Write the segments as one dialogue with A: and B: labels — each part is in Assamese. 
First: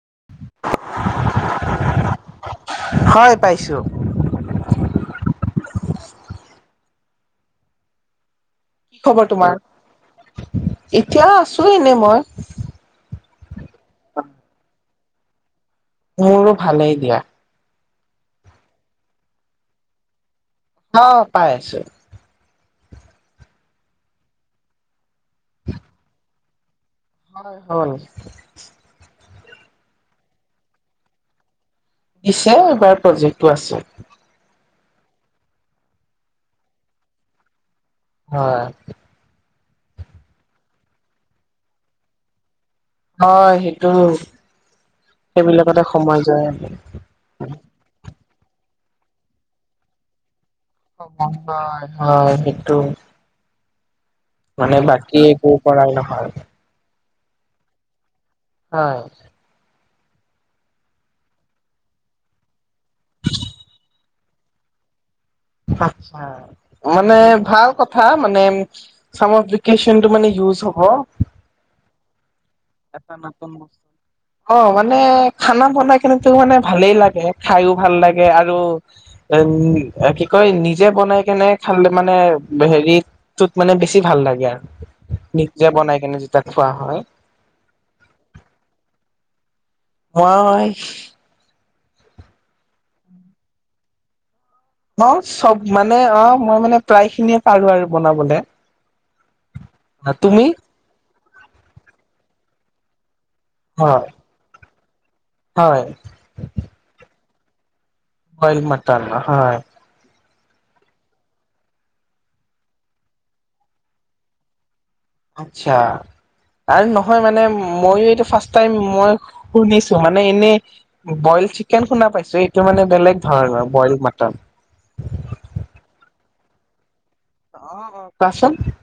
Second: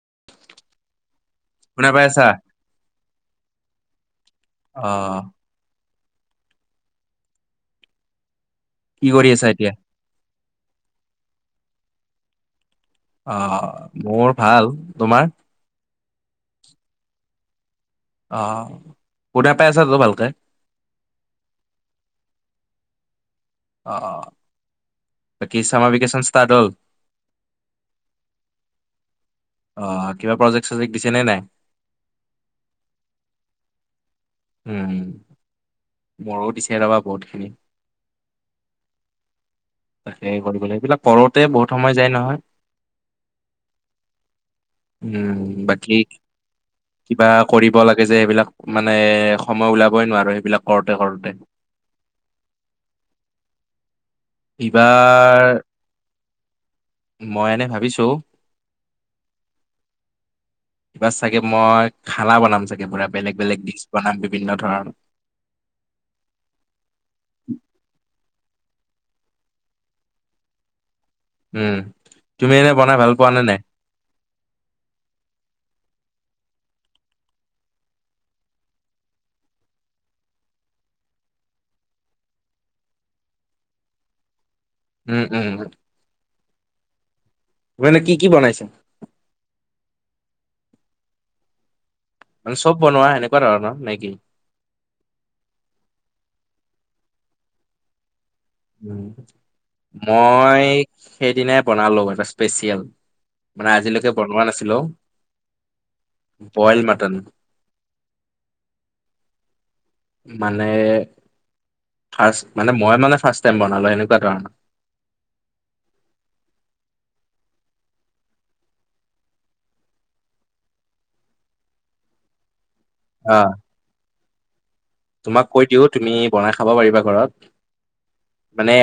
A: [inaudible]
B: শুনা পাই আছা।
A: [unintelligible]
B: অ'। কি কৰি আছা এতিয়া?
A: এতিয়াও আছো এনে মই।
B: অ' মোৰ ভাল তোমাৰ।
A: মোৰো ভালেই দিয়া।
B: অ' শুনা পাই আছাতো ভালকে।
A: অ' পাই আছো।
B: অ' বাকী [unintelligible] হল।
A: হল।
B: অ' কিবা প্ৰজেক্ট চজেক্ট দিছে নে নাই।
A: দিছে এইবাৰ প্ৰজেক্টটো আছে।
B: উম মোৰো দিছে ৰবা বহুতখিনি।
A: হয়।
B: তাকে কৰিব সেইবিলাক কৰোতে বহুত সময় যায় নহয়।
A: হয় সেইটো।
B: উম
A: সেইবিলাকতে
B: বাকী
A: সময় যায়
B: কিবা কৰিব লাগে যে এইবিলাক মানে সময় উলাবই নোৱাৰো সেইবিলাক। কৰোতে কৰোতে।
A: [unintelligible] সেইটো। মানে বাকি
B: এইবাৰ
A: একো কৰা নহয়।
B: মই এনে ভাবিছো।
A: হয়।
B: কিবা চাগে মই খানা বনাম চাগে পুৰা বেলেগ বেলেগ ডিচ বনাম। বিভিন্ন ধৰ
A: আচ্ছা মানে ভাল কথা [unintelligible] মানে ইউজ হব।
B: উম। তুমি এনে বনাই ভাল পোৱা নে নাই?
A: অ' মানে খানা বনাই কিন্তু মানে ভালেই লাগে খাইও ভাল লাগে আৰু এ কি কয় নিজে বনাই কেনে খালে মানে হেৰিটোত মানে বেছি ভাল লাগে আৰু।
B: উম, উম, উম।
A: নিজে বনাই কেনে যেতিয়া খোৱা হয়।
B: মানে কি কি বনাইছে?
A: মই
B: চব বনোৱা সেনেকুৱা ধৰণৰ নেকি।
A: ন চব মানে অ' মই মানে প্ৰায় খিনিয়ে পাৰো আৰু বনাবলে। তুমি
B: মই সেইদিনাই বনালো এটা স্পেচিয়েল। মানে
A: হয়
B: আজিলৈকে বনোৱা নাছিলো
A: হয়
B: বইল মাটন।
A: বইল মাটান হয়।
B: মানে ফাৰ্ষট মানে মই মানে ফাৰ্ষ্ট টাইম বনালোঁ এনেকুৱা ধৰণৰ।
A: আচ্ছা। আৰু নহয় মানে ময়ো এইটো ফাৰ্ষ টাই মই শুনিছো মানে এনে বয় চিকেন শুনা পাইছো এইটো মানে বেলেগ
B: অ',
A: ধৰণৰ বইল মাটন।
B: তোমাক কৈ দিও তুমি বনাই খাব পাৰিবা ঘৰত
A: কোৱাচোন।
B: মানে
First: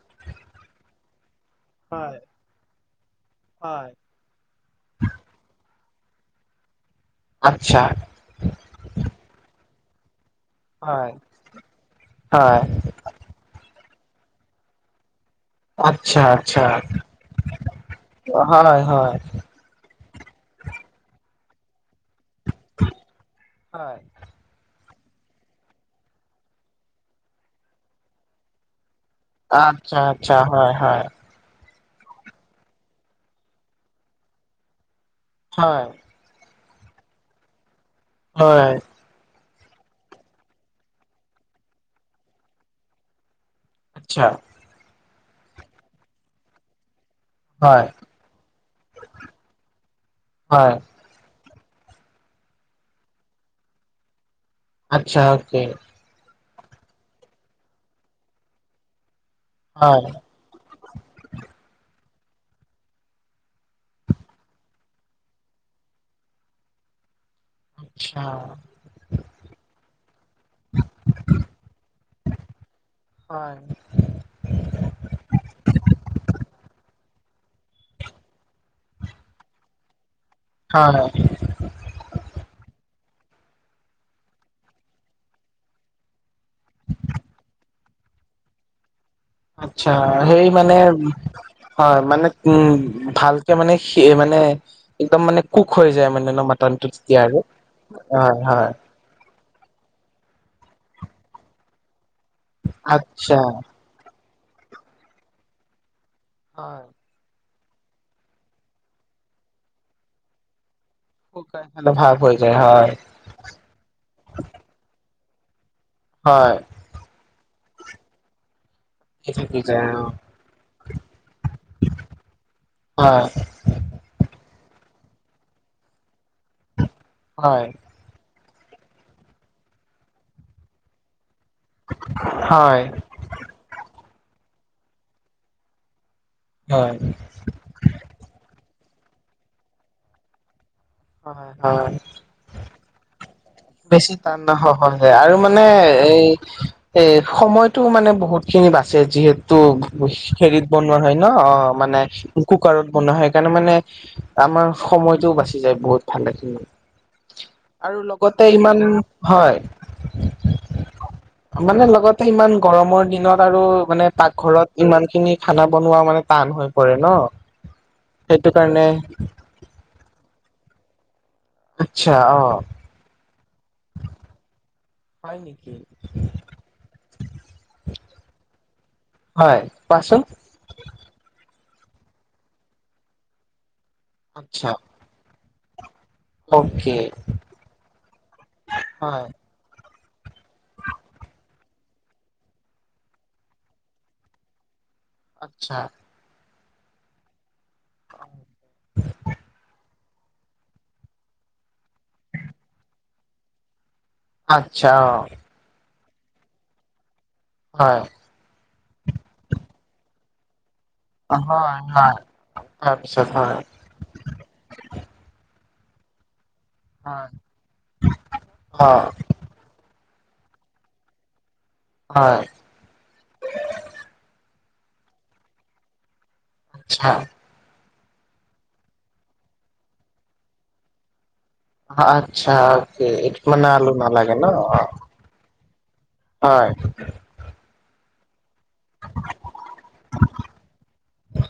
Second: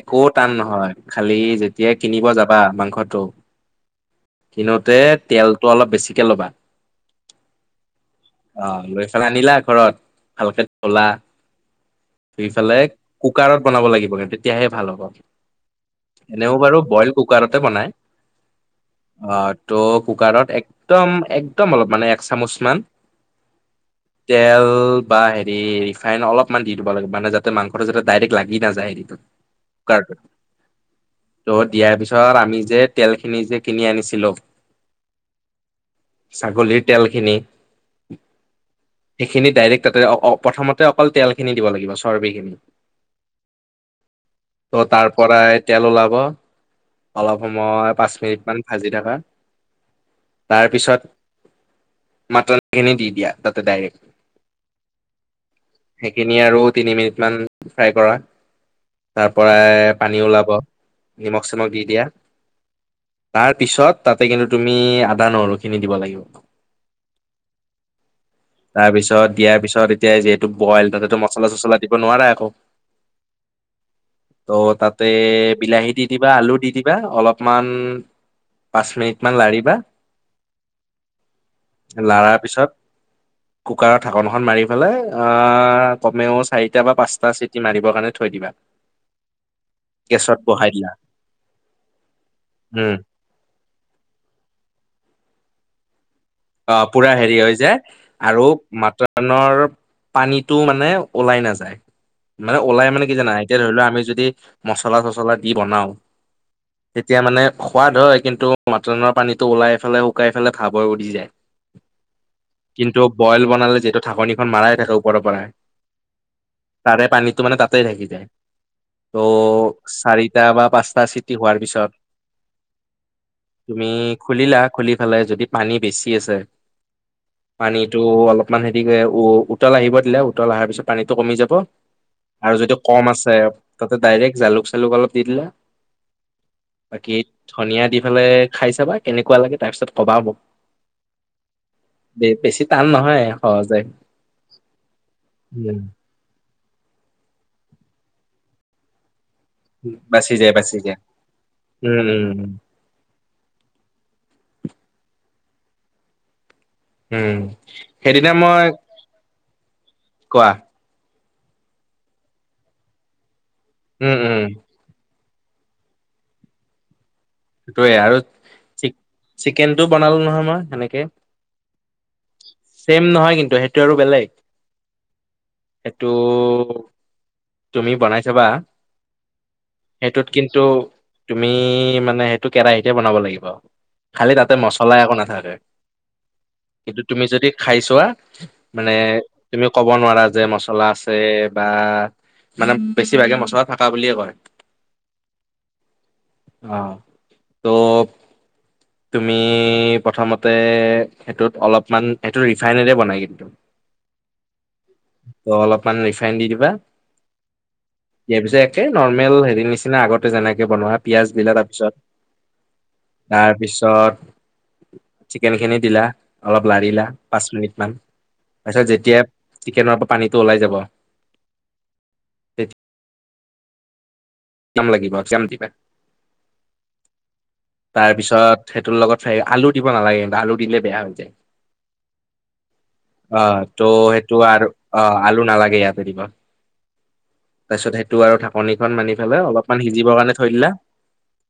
B: একো টান নহয়। খালি যেতিয়াাই
A: হয়,
B: কিনিব যাবা মাংসটো
A: হয়।
B: কিনোতে তেলটো অলপ বেছিকে ল'বা
A: আচ্ছা।
B: অ' লৈ পেলাই আনিলা ঘৰত ভালকে তলা
A: হয়। হয়,
B: দুইফালে কুকাৰত বনাব লাগিব কি তেতিয়াহে ভাল হ'ব।
A: আচ্ছা,
B: এনেও
A: আচ্ছা,
B: বাৰু বইল কুকাৰতে বনাই
A: হয়, হয়।
B: আহ ত' কুকাৰত একদম একদম অলপ মানে এক চামুচমান
A: হয়।
B: তেল। বা হে ৰিফাইন অলপমান দি দিব লাগ মানে যাতে মাংসটো যাতে ডাইৰেক্ট লাগি নাযায় হেত
A: আচ্ছা আচ্ছা হয় হয়।
B: ত' দিয়াৰ পিছত আমি যে তেলখিনি যে কিনি আনিছিলো।
A: হয়।
B: ছাগলীৰ তেলখিনি
A: হয়।
B: খিনি ডাইৰেক্ট তাতে অ প্ৰথমতে অকল তেলখিনি দিব লাগিব চৰ্বি খিনি
A: আচ্ছা,
B: ত' তাৰ পৰাই তেল ওলাব। অলপ
A: হয়।
B: সময় পাঁচ মিনিট মান ভাজি থকা, তাৰ
A: হয়,
B: পিছত মটনখিনি দি দিয়া তাতে ডাইৰেক্ট
A: আচ্ছা, অকে।
B: তিনি আৰু তিনি মিনিটমান ফ্ৰাই কৰা। তাৰ পৰাই
A: হয়,
B: পানী ওলাব নিমখ চিমখ দি দিয়া। তাৰ পিছত তাতে কিন্তু তুমি আদা নহৰু খিনি দিব লাগিব। [unintelligible]
A: [unintelligible]
B: তাৰপিছত দিয়াৰ পিছত এতিয়া যিহেতু বইল তাতেতো মচলা চছলা দিব নোৱাৰে একো
A: হয়।
B: ত' তাতে বিলাহী দি দিবা আলু দি দিবা অলপ। অলপমান পাঁচ মিনিট মান লাৰিবা
A: হয়,
B: লাৰাৰ পিছত কুকাৰৰ ঢাকনখন মাৰি ফেলাই অ' কমেও চাৰিটা বা পাঁচটা চিটি মাৰিব কাৰণে থৈ দিব
A: আচ্ছা সেই
B: বহাই
A: মানে
B: দিলা
A: হয়, মানে উম ভালকে মানে সে মানে একদম মানে কুক হৈ যায় মানে। ন
B: অ'
A: মটনটো
B: পুৰা
A: তেতিয়া
B: হেৰি
A: আৰু
B: হৈ যায়
A: হয়,
B: আৰু
A: হয়,
B: মটনৰ পানীতটো মানে ওলাই নাযায় মানে ওলাই মানে কি
A: আচ্ছা।
B: জানাই এতিয়া ধৰি লোৱা আমি যদি মচলা চছলা দি বনাও
A: হয়,
B: তেতিয়া মানে সোৱাদ হয়, কিন্তু মটনৰ পানীটো ওলাই ফেলে শুকাই ফেলে খাব [unintelligible]
A: শুকাই খালে ভাল হৈ যায় হয়,
B: কিন্তু বইল বনালে যিহেতু ঢাকনিখন মাৰাই থাকে। ওপৰৰপৰা
A: হয়।
B: তাৰে পানীটো মানে তাতেই থাকি যায়। ত'
A: থাকি যায়
B: চাৰিটা বা পাঁচটা চিটি হোৱাৰ পিছত
A: অ হয়
B: তুমি খুুলিলা খুলি ফালে যদি পানী বেছি আছে
A: হয়
B: পানীটো অলপ ইমান হেৰিকে উ উতল আহিব দিলে, উতল অহাৰ পিছত পানীটো কমি যাব। আৰু যদি
A: হয়
B: কম আছে তাতে ডাইৰেক্ট জালুক চালুক অলপ দি দিলে
A: হয়
B: বাকী ধনীয়া দি ফালে খাই চাবা, কেনেকুৱা লাগে তাৰ পিছত কবা মোক
A: হয় হয়
B: বে বেছি টান নহয়। সহজে
A: বেছি টান নহয় সহজে আৰু মানে
B: উম
A: এই এ সময়টো মানে বহুত খিনি বাছে যিহেতু তো
B: বাচি
A: [unintelligible]
B: যায়
A: হেৰিত
B: বাচি
A: বনোৱা
B: যায়
A: হয় ন অ মানে
B: উম উম উম
A: কুকাৰত বনোৱা হয় সেইকাৰণে মানে আমাৰ সময়তও বাছি যায় বহুত ভালেখিনি।
B: উম, হেৰি।
A: তাতে ইমান, হয়।
B: কোৱা
A: মানে লগতে ইমান গৰমৰ দিনত আৰু মানে
B: উম উম
A: পাকঘৰত ইমানখিনি খানা বনোৱা মানে টান হৈ পৰে ন।
B: সেইটোৱে আৰু
A: সেইটো কাৰণে
B: চি চিকেনটো বনালো নহয় মই সেনেকে।
A: আচ্ছা অ
B: [inaudible] চেম নহয় কিন্তু সেইটো আৰু বেলেগ।
A: হয় নেকি
B: এইটো তুমি বনাই চাবা
A: হয় কোৱাচোন
B: সেইটোত কিন্তু তুমি আমি মানে সেইটো কেৰাহিতে বনাব লাগিব খালি তাতে
A: আচ্ছা
B: মছলা একো নাথাকে।
A: অকে
B: কিন্তু তুমি যদি খাই চোৱা মানে
A: হয়
B: তুমি ক'ব নোৱাৰা যে মছলা আছে বা মানে বেছিভাগে মছলা থাকা বুলিয়ে কয়।
A: আচ্ছা।
B: অঁ ত', তুমি প্ৰথমতে সেইটোত অলপমান সেইটো ৰিফাইনেৰে বনাই কিন্তু।
A: আচ্ছা অ
B: মানে ৰিফাইন দি দিবা
A: হয়
B: ইয়াৰ পিছে একে নৰ্মেল হেৰিৰ নিচিনা আগতে যেনে বনোৱা পিয়াজ দিলা তাৰ
A: হয়
B: পিছত
A: হয় তাৰপিছত
B: তাৰ
A: হয়
B: পিছত চিকেনখিনি দিলা। অলপ লাৰিলা
A: হয়
B: পাঁচ মিনিটমান, তাৰ পিছত
A: অ
B: যেতিয়া চিকেনৰ পানীটো ওলাই যাব
A: হয়।
B: তেতিয়া [unintelligible] লাগিব [unintelligible] দিবা।
A: হয়।
B: তাৰ পিছত সেইটোৰ লগত হেৰি আলু দিব নালাগে কিন্তু আলু দিলে বেয়া হৈ যায়।
A: আচ্ছা অকে
B: [inaudible] অ
A: এইটোত মানে আলু
B: ত'
A: নালাগে
B: সেইটো
A: ন
B: আৰু
A: অ
B: অঁ আলু নালাগে ইয়াতে দিব।
A: হয়।
B: তাৰ পিছত সেই টো আৰু ঢাকনিখন মাৰি পেলাই অলপমান সিজিব কাৰণে থৈ দিলা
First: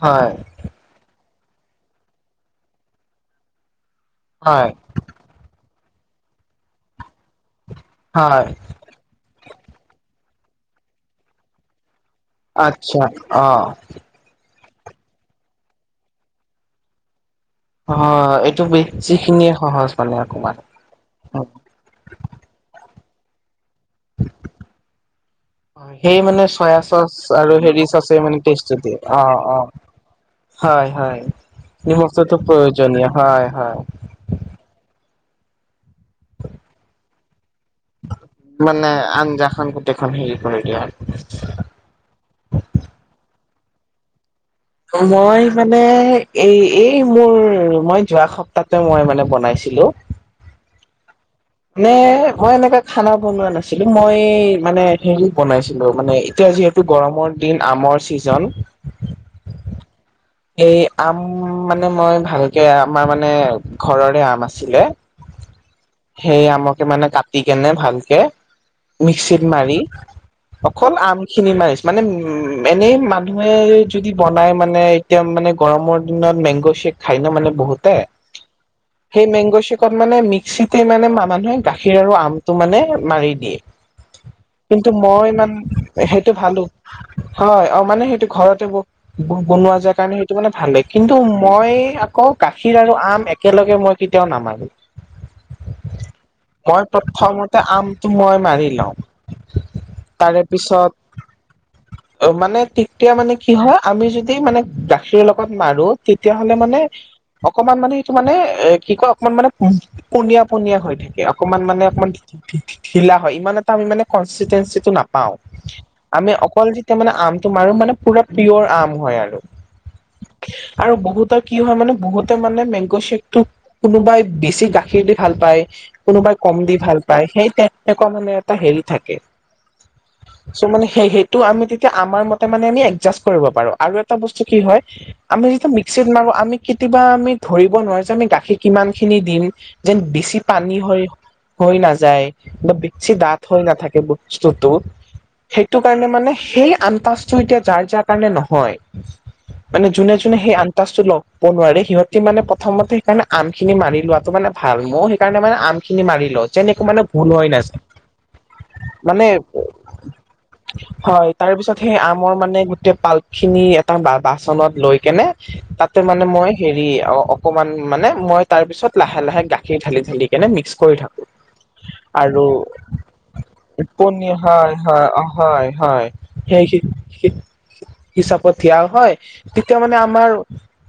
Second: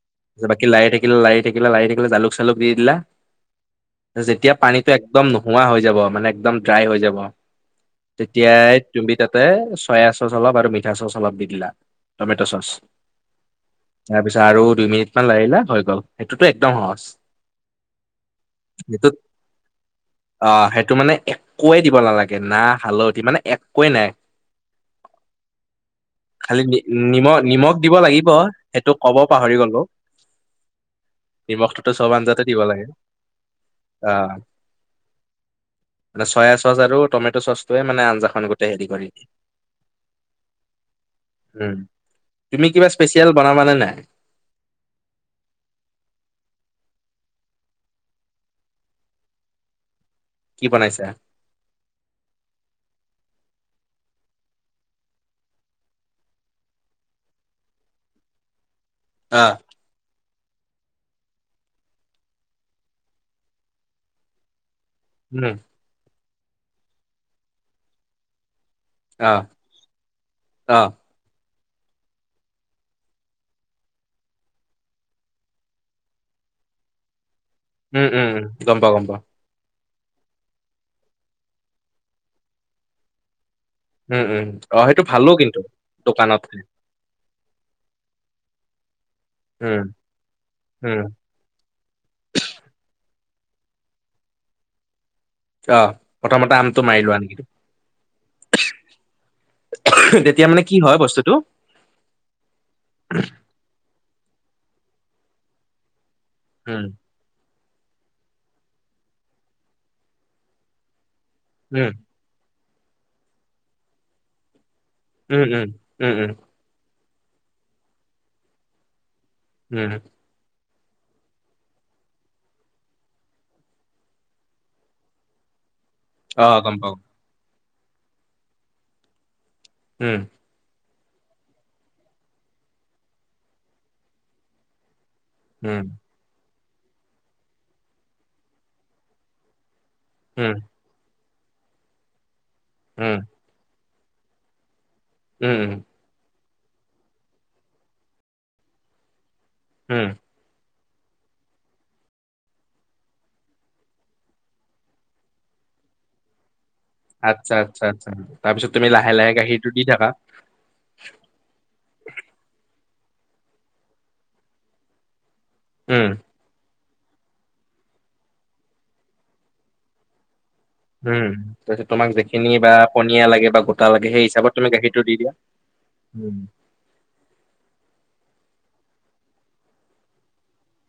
A: হয়
B: বাকী লাৰি থাকি লাৰি থাকিলা লাৰি থাকিলা জালুক-চালুক দি দিলা যেতিয়া
A: হয়
B: পানীটো একদম নোহোৱা হৈ যাব মানে একদম ড্ৰাই হৈ যাব
A: হয়
B: তেতিয়াই তুমি তাতে চয়া চচ চ আৰু মিঠা চচ অলপ দি দিলা তমেট' চচ
A: আচ্ছা অ
B: তাৰ পিছত আৰু দুই মিনিটমান লাৰিলা হৈ গ'ল সেইটোতো একদম সহজ।
A: অ এইটো
B: [inaudible] সেটো
A: যিখিনিয়ে সহজ মানে
B: অ
A: অকমান
B: সেইটো মানে একোৱে দিব নালাগে ন না হালধি মানে একোৱে নাই।
A: সেই মানে
B: খালি নি
A: চয়া চচ
B: নিমখ
A: আৰু
B: নিমখ
A: হেৰি
B: দিব
A: চচে
B: লাগিব
A: মানে টেষ্টটো
B: সেইটো
A: দিয়ে,
B: ক'ব
A: অঁ
B: পাহৰি
A: অঁ।
B: গ'লো
A: হয় হয়
B: নিমখটোতো
A: এই
B: চব
A: বস্তুটো
B: আঞ্জাতে দিব লাগে
A: প্ৰয়োজনীয় হয় হয়।
B: আহ [inaudible] মানে চয়া চচ আৰু টমেট' চচ তে মানে আঞ্জাখন গোটেই হেৰি
A: মানে
B: কৰি দিয়ে,
A: আঞ্জাখন গোটেইখন হেৰি কৰি দিয়ে
B: উম। তুমি কিবা স্পেচিয়েল বনাবা নে নাই?
A: মই মানে এই এই মোৰ মই যোৱা সপ্তাহতে মই মানে বনাইছোঁ। হেল্ল।
B: কি বনাইছা?
A: নে মই এনেকোৱা খানা বনোৱা নাছিলো মই মানে হেৰি বনাইছিলোঁ মানে এতিয়া যিহেতু গৰমৰ দিন আমৰ ছিজন
B: আহ।
A: এই আম মানে মই ভালকে আমাৰ মানে ঘৰৰে আম আছিলে।
B: উম।
A: সেই আমকে মানে কাটি কেনে ভালকে
B: অ
A: মিক্সিত মাৰি
B: অ
A: অকল আম খিনি মাৰিছে। মানে উম এনেই মানুহে যদি বনাই মানে এতিয়া মানে গৰমৰ দিনত মেংগ' শ্বেক খাই ন মানে বহুতে
B: উম উম উম গম পাও গম পাও
A: সেই মেংগ' শ্বেক ত মানে মিক্সিতে মানে মানুহে গাখীৰ আৰু আমটো মানে মাৰি দিয়ে।
B: উম উম অ
A: কিন্তু
B: সেইটো
A: মই
B: ভালো
A: ইমান
B: কিন্তু
A: সেইটো
B: দোকানত
A: ভালো। হয় অ' মানে সেইটো ঘৰতে বো বনোৱা
B: উম
A: যায় কাৰণে সেইটো মানে ভালে,
B: উম
A: কিন্তু মই আকৌ গাখীৰ আৰু আম একেলগে মই কেতিয়াও নামাৰো।
B: অঁ।
A: মই প্ৰথমতে আমটো মই মাৰি লওঁ
B: তেতিয়া মানে কি হয় বস্তুটো?
A: অ মানে তেতিয়া মানে কি হয় আমি যদি মানে গাখীৰ লগত মাৰো তেতিয়াহলে মানে।
B: উম
A: অকমান মানে সেইটো মানে এ কি কয় অকমান মানে পনীয়া পণীয়া হৈ থাকে। অকমান মানে
B: উম
A: অকমান ঢিলা হয় ইমান এটা আমি মানে কংস্তিতেন নাপাও
B: উম উম উম
A: আমি
B: উম
A: অকল যেতিয়া মানে আমটো মাৰো মানে পুৰা পিয়ৰ আম হয় আৰু।
B: উম,।
A: আৰু বহুতৰ কি হয় মানে বহুতে মানে মেংগ শেকটো কোনোবাই বেছি গাখীৰ দি ভাল পায়। [unintelligible] কোনোবাই
B: অ
A: কম দি
B: গম পাও
A: ভাল পায় সেই তেনেকুৱা মানে এটা হেৰি থাকে
B: উম
A: চ' মানে। স সেইটো আমি তেতিয়া আমাৰ মতে মানে আমি এডজাষ্ট কৰিব পাৰো আৰু এটা বস্তু কি হয় আমি যেতিয়া
B: উম
A: মিক্সিত মাৰো আমি কেতিয়াবা আমি ধৰিব নোৱাৰো যে আমি গাখীৰ কিমান খিনি দিম। যেন বেছি
B: উম
A: পানী হৈ হৈ নাযায় বা বেছি
B: উম
A: দাঠ হৈ নাথাকে। সেই বস্তুটো
B: উম উম
A: সেইটো কাৰণে মানে সেই আনন্তাজটো এতিয়া যাৰ যাৰ কাৰণে নহয় মানে
B: উম
A: যোনে যোনে সেই আন আনতাজটো ল'ব নোৱাৰে সিহঁতি মানে প্ৰথমতে সেইকাৰণে আম খিনি মাৰি লোৱাটো মানে ভাল ময়ো সেইকাৰণে মানে আম খিনি মাৰি লও [unintelligible] মানে ভুল হয়
B: আচ্ছা,
A: নাযায়
B: আচ্ছা, আচ্ছা। তাৰপিছত তুমি লাহে
A: মানে
B: লাহে গাখীৰটো দি থাকা।
A: হয় তাৰ পিছত সেই আমৰ মানে গো পাল্প খিনি এটা বা বাচনত লৈ কেনে তাতে
B: উম,
A: মানে মই হেৰি অ' অকমান মানে মই তাৰ পিছত লাহে লাহে গাখীৰ ঢালি ঢালি। এনে মিক্স কৰি থাকো
B: উম। তাৰপিছত তোমাক
A: আৰু
B: যিখিনি বা পনীয়া লাগে বা গোটা লাগে সেই
A: পনি
B: হিচাপত তুমি
A: হয়
B: গাখীৰটো
A: হয়
B: দি
A: অ'।
B: দিয়া।
A: হয় হয়
B: উম,
A: সেই- হিচাপত দিয়া হয় তেতিয়া মানে আমাৰ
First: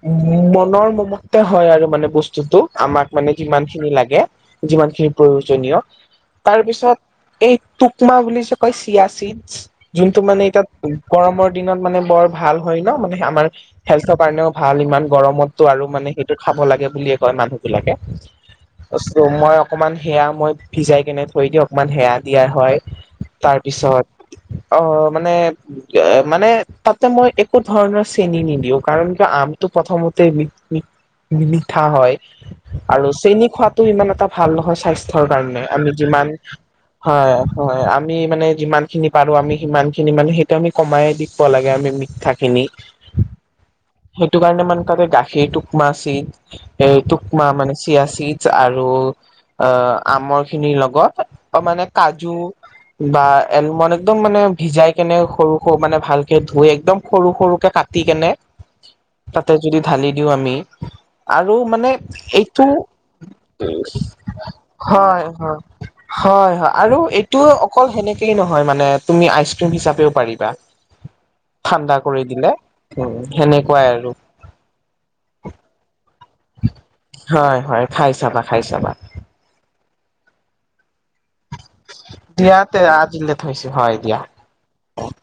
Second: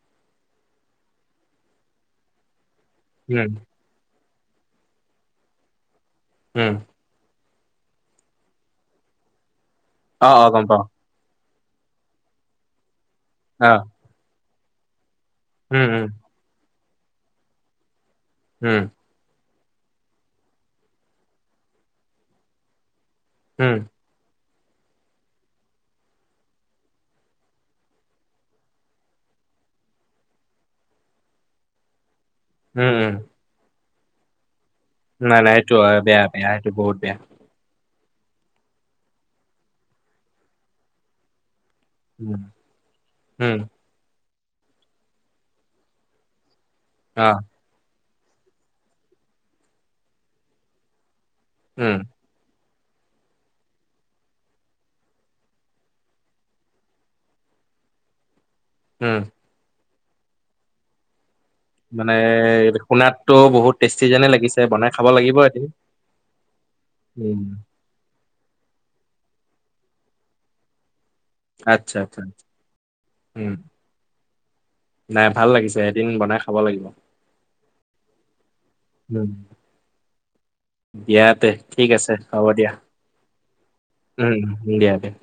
A: উ মনৰ মমতে হয় আৰু মানে বস্তুটো। আমাক মানে
B: উম,
A: যিমান খিনি লাগে যিমান খিনি প্ৰয়োজনীয়
B: উম।
A: তাৰপিছত এই টুকমা বুলি যে কয় চিয়াচিডছ যোনটো
B: অ',
A: মানে
B: অ',
A: এতিয়া
B: গম পাওঁ।
A: গৰমৰ দিনত মানে বৰ ভাল হয় ন' মানে আমাৰ
B: অ',
A: হেল্থৰ কাৰণেও ভাল ইমান। গৰমতটো আৰু
B: উম, উম,
A: মানে সেইটোত খাব লাগে বুলিয়ে কয় মানুহবিলাকে।
B: উম,
A: অ' চ' ময় অকমান সেয়া মই ভিজাই কেনে থৈ দি অকমান সেয়া দিয়া হয়।
B: উম,
A: তাৰপিছত অ', মানে এ, মানে তাত তে মই একো ধৰণৰ চেনি নিদিও কাৰণ আমটো প্ৰথমতে মি মি মি-মিঠা হয়
B: উম,
A: আৰু
B: উম।
A: চেনি খোৱাটো ইমান এটা ভাল নহয়চ স্বাস্থ্যৰ
B: নাই নাই
A: কাৰণে
B: সেইটো
A: আমি
B: হয় বেয়া
A: যিমান
B: বেয়া সেইটো বহুত বেয়া।
A: হয় হয় আ আমি মানে যিমান খিনি পাৰো আমি সিমান খিনি মানে সেইটো আমি কমায়ে দিপ্প লাগে। আমি মিঠঠা
B: উম,
A: খিনি
B: উম,
A: সেইটো কাৰণে মান তাতে গাখীৰ টোকমা আছিল। এ,
B: অ',
A: টোকমা মানে চিয়া চিতছ আৰু আ, আমৰ খিনিৰ লগত অ', মানে
B: উম,
A: কাজু। বা এলমন একদম মানে ভিজাই কেনে সৰু সৰু মানে ভালকে ধুইয়ে একদম সৰু সৰুকে কাটি কেনে
B: উম।
A: তাতে যদি ঢালি দিওঁ আমি। আৰু মানে এইটো
B: শুনাতটো বহুত টেষ্টি যেনে লাগিছে বনাই খাব
A: হয়,
B: লাগিব
A: হয়।
B: এদিন।
A: হয় হয়, আৰু এইটো
B: উম,
A: অকল সেনেকে টি নহয় মানে তুমি আইচক্ৰীম হিচাপেও পাৰিবা। ঠাণ্ডা
B: আচ্ছা, আচ্ছা,
A: কৰি দিলে, হম
B: উম।
A: সেনেকুৱাই আৰু।
B: নাই ভাল লাগিছে এদিন বনাই খাব লাগিব।
A: হয় হয় খাই চাবা খাই চাবা।
B: বিয়াত তে ঠিক আছে হ'ব দিয়া।
A: তে আজিলে থৈছো হয় দিয়া
B: উম, দিয়া দিয়া।